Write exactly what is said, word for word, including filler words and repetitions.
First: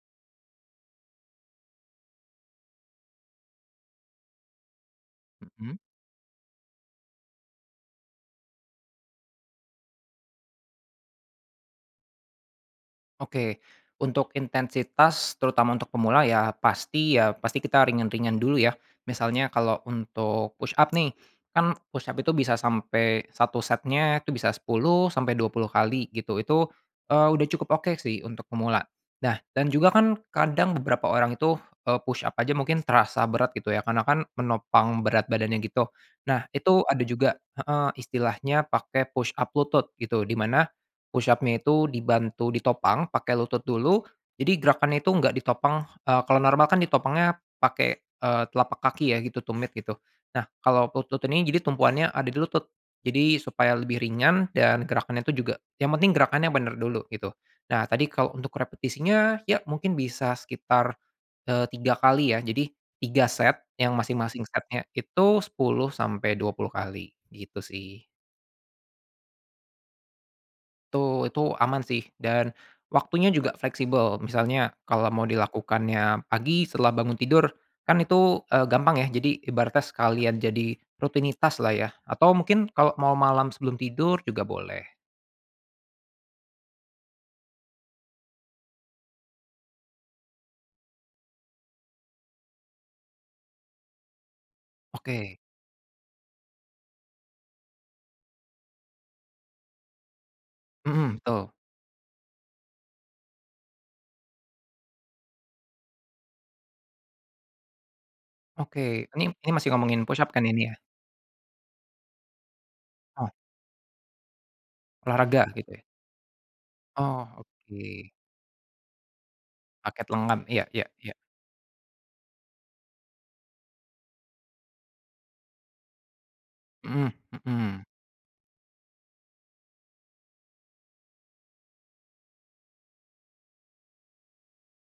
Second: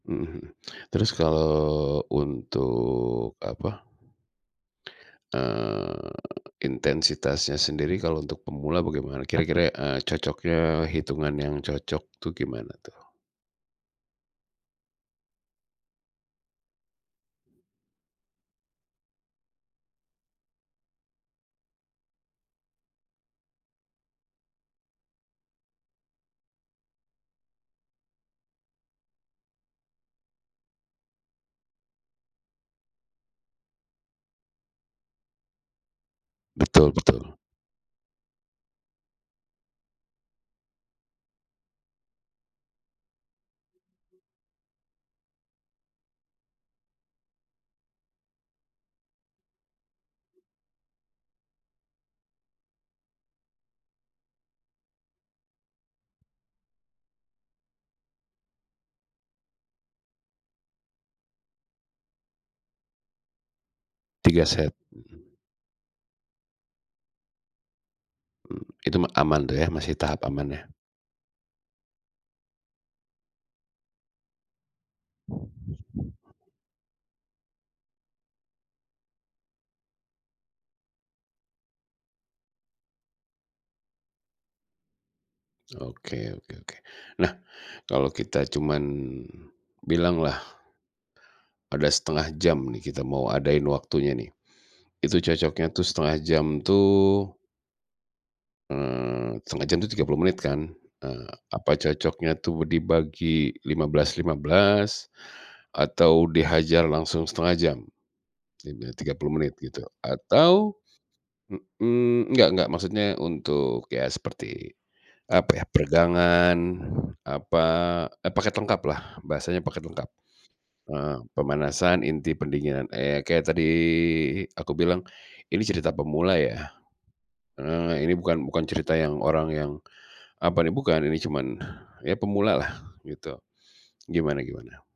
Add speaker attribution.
Speaker 1: Mhm. Terus kalau untuk, apa,
Speaker 2: Mhm?
Speaker 1: eee, intensitasnya sendiri kalau untuk pemula bagaimana? Kira-kira, eee, cocoknya hitungan yang cocok tuh gimana tuh?
Speaker 2: Oke. Untuk intensitas, terutama untuk pemula, iya pasti iya pasti kita ringan-ringan dulu ya. Misalnya kalau untuk push-up nih, kan push-up itu bisa sampai satu setnya itu bisa sepuluh sampai dua puluh kali gitu, itu, eee, udah cukup oke sih untuk pemula. Nah dan juga kan kadang beberapa orang itu, eee, push-up aja mungkin terasa berat gitu ya karena kan menopang berat badannya gitu, nah itu
Speaker 1: Betul
Speaker 2: ada juga
Speaker 1: betul.
Speaker 2: heeh, istilahnya pakai push-up lutut gitu, di mana push-up-nya itu dibantu ditopang pakai lutut dulu jadi gerakannya itu enggak ditopang, eee, kalau normal kan ditopangnya pakai, eee, telapak kaki ya gitu, tumit gitu. Nah kalau lutut ini jadi tumpuannya ada di lutut, jadi supaya lebih ringan dan gerakannya tuh juga yang penting gerakannya benar dulu gitu. Nah tadi kalau untuk repetisinya, iya mungkin bisa sekitar, eee, tiga kali ya. Jadi tiga set yang
Speaker 1: tiga
Speaker 2: masing-masing
Speaker 1: set?
Speaker 2: setnya itu
Speaker 1: Mhm.
Speaker 2: sepuluh sampai dua puluh kali gitu sih.
Speaker 1: Mmm, itu mah aman tuh ya masih tahap aman yah?
Speaker 2: Tuh itu aman sih dan waktunya juga fleksibel. Misalnya, kalau mau dilakukannya pagi setelah bangun tidur, kan itu, eee, gampang yah. Jadi ibaratnya sekalian jadi rutinitaslah ya atau mungkin kalau mau malam sebelum tidur juga boleh.
Speaker 1: Oke oke oke. Nah kalau kita cuma, bilanglah ada setengah jam nih kita mau adain waktunya nih, itu
Speaker 2: Oke.
Speaker 1: cocoknya tuh setengah jam tuh eee, setengah jam tuh tiga puluh menit kan?
Speaker 2: Mhm,
Speaker 1: Eee,
Speaker 2: betul.
Speaker 1: apa cocoknya tuh dibagi lima belas lima belas atau dihajar langsung setengah jam? Iya berarti
Speaker 2: Oke.
Speaker 1: tiga
Speaker 2: Ini
Speaker 1: puluh
Speaker 2: ini
Speaker 1: menit
Speaker 2: masih
Speaker 1: gitu
Speaker 2: ngomongin push-up kan ini ya?
Speaker 1: atau, mhm enggak enggak maksudnya
Speaker 2: Oh.
Speaker 1: untuk, iya seperti,
Speaker 2: Olahraga
Speaker 1: apa ya,
Speaker 2: begitu ya?
Speaker 1: peregangan,
Speaker 2: Oh,
Speaker 1: apa,
Speaker 2: oke.
Speaker 1: eee, paket lengkaplah bahasanya paket
Speaker 2: Paket
Speaker 1: lengkap,
Speaker 2: lengan, iya iya iya.
Speaker 1: heeh, pemanasan inti pendinginan, iya kayak tadi aku bilang ini cerita pemula ya,
Speaker 2: Mhm.
Speaker 1: eee, ini bukan bukan cerita yang orang yang, apa nih bukan ini cuman, iya pemulalah gitu, gimana-gimana?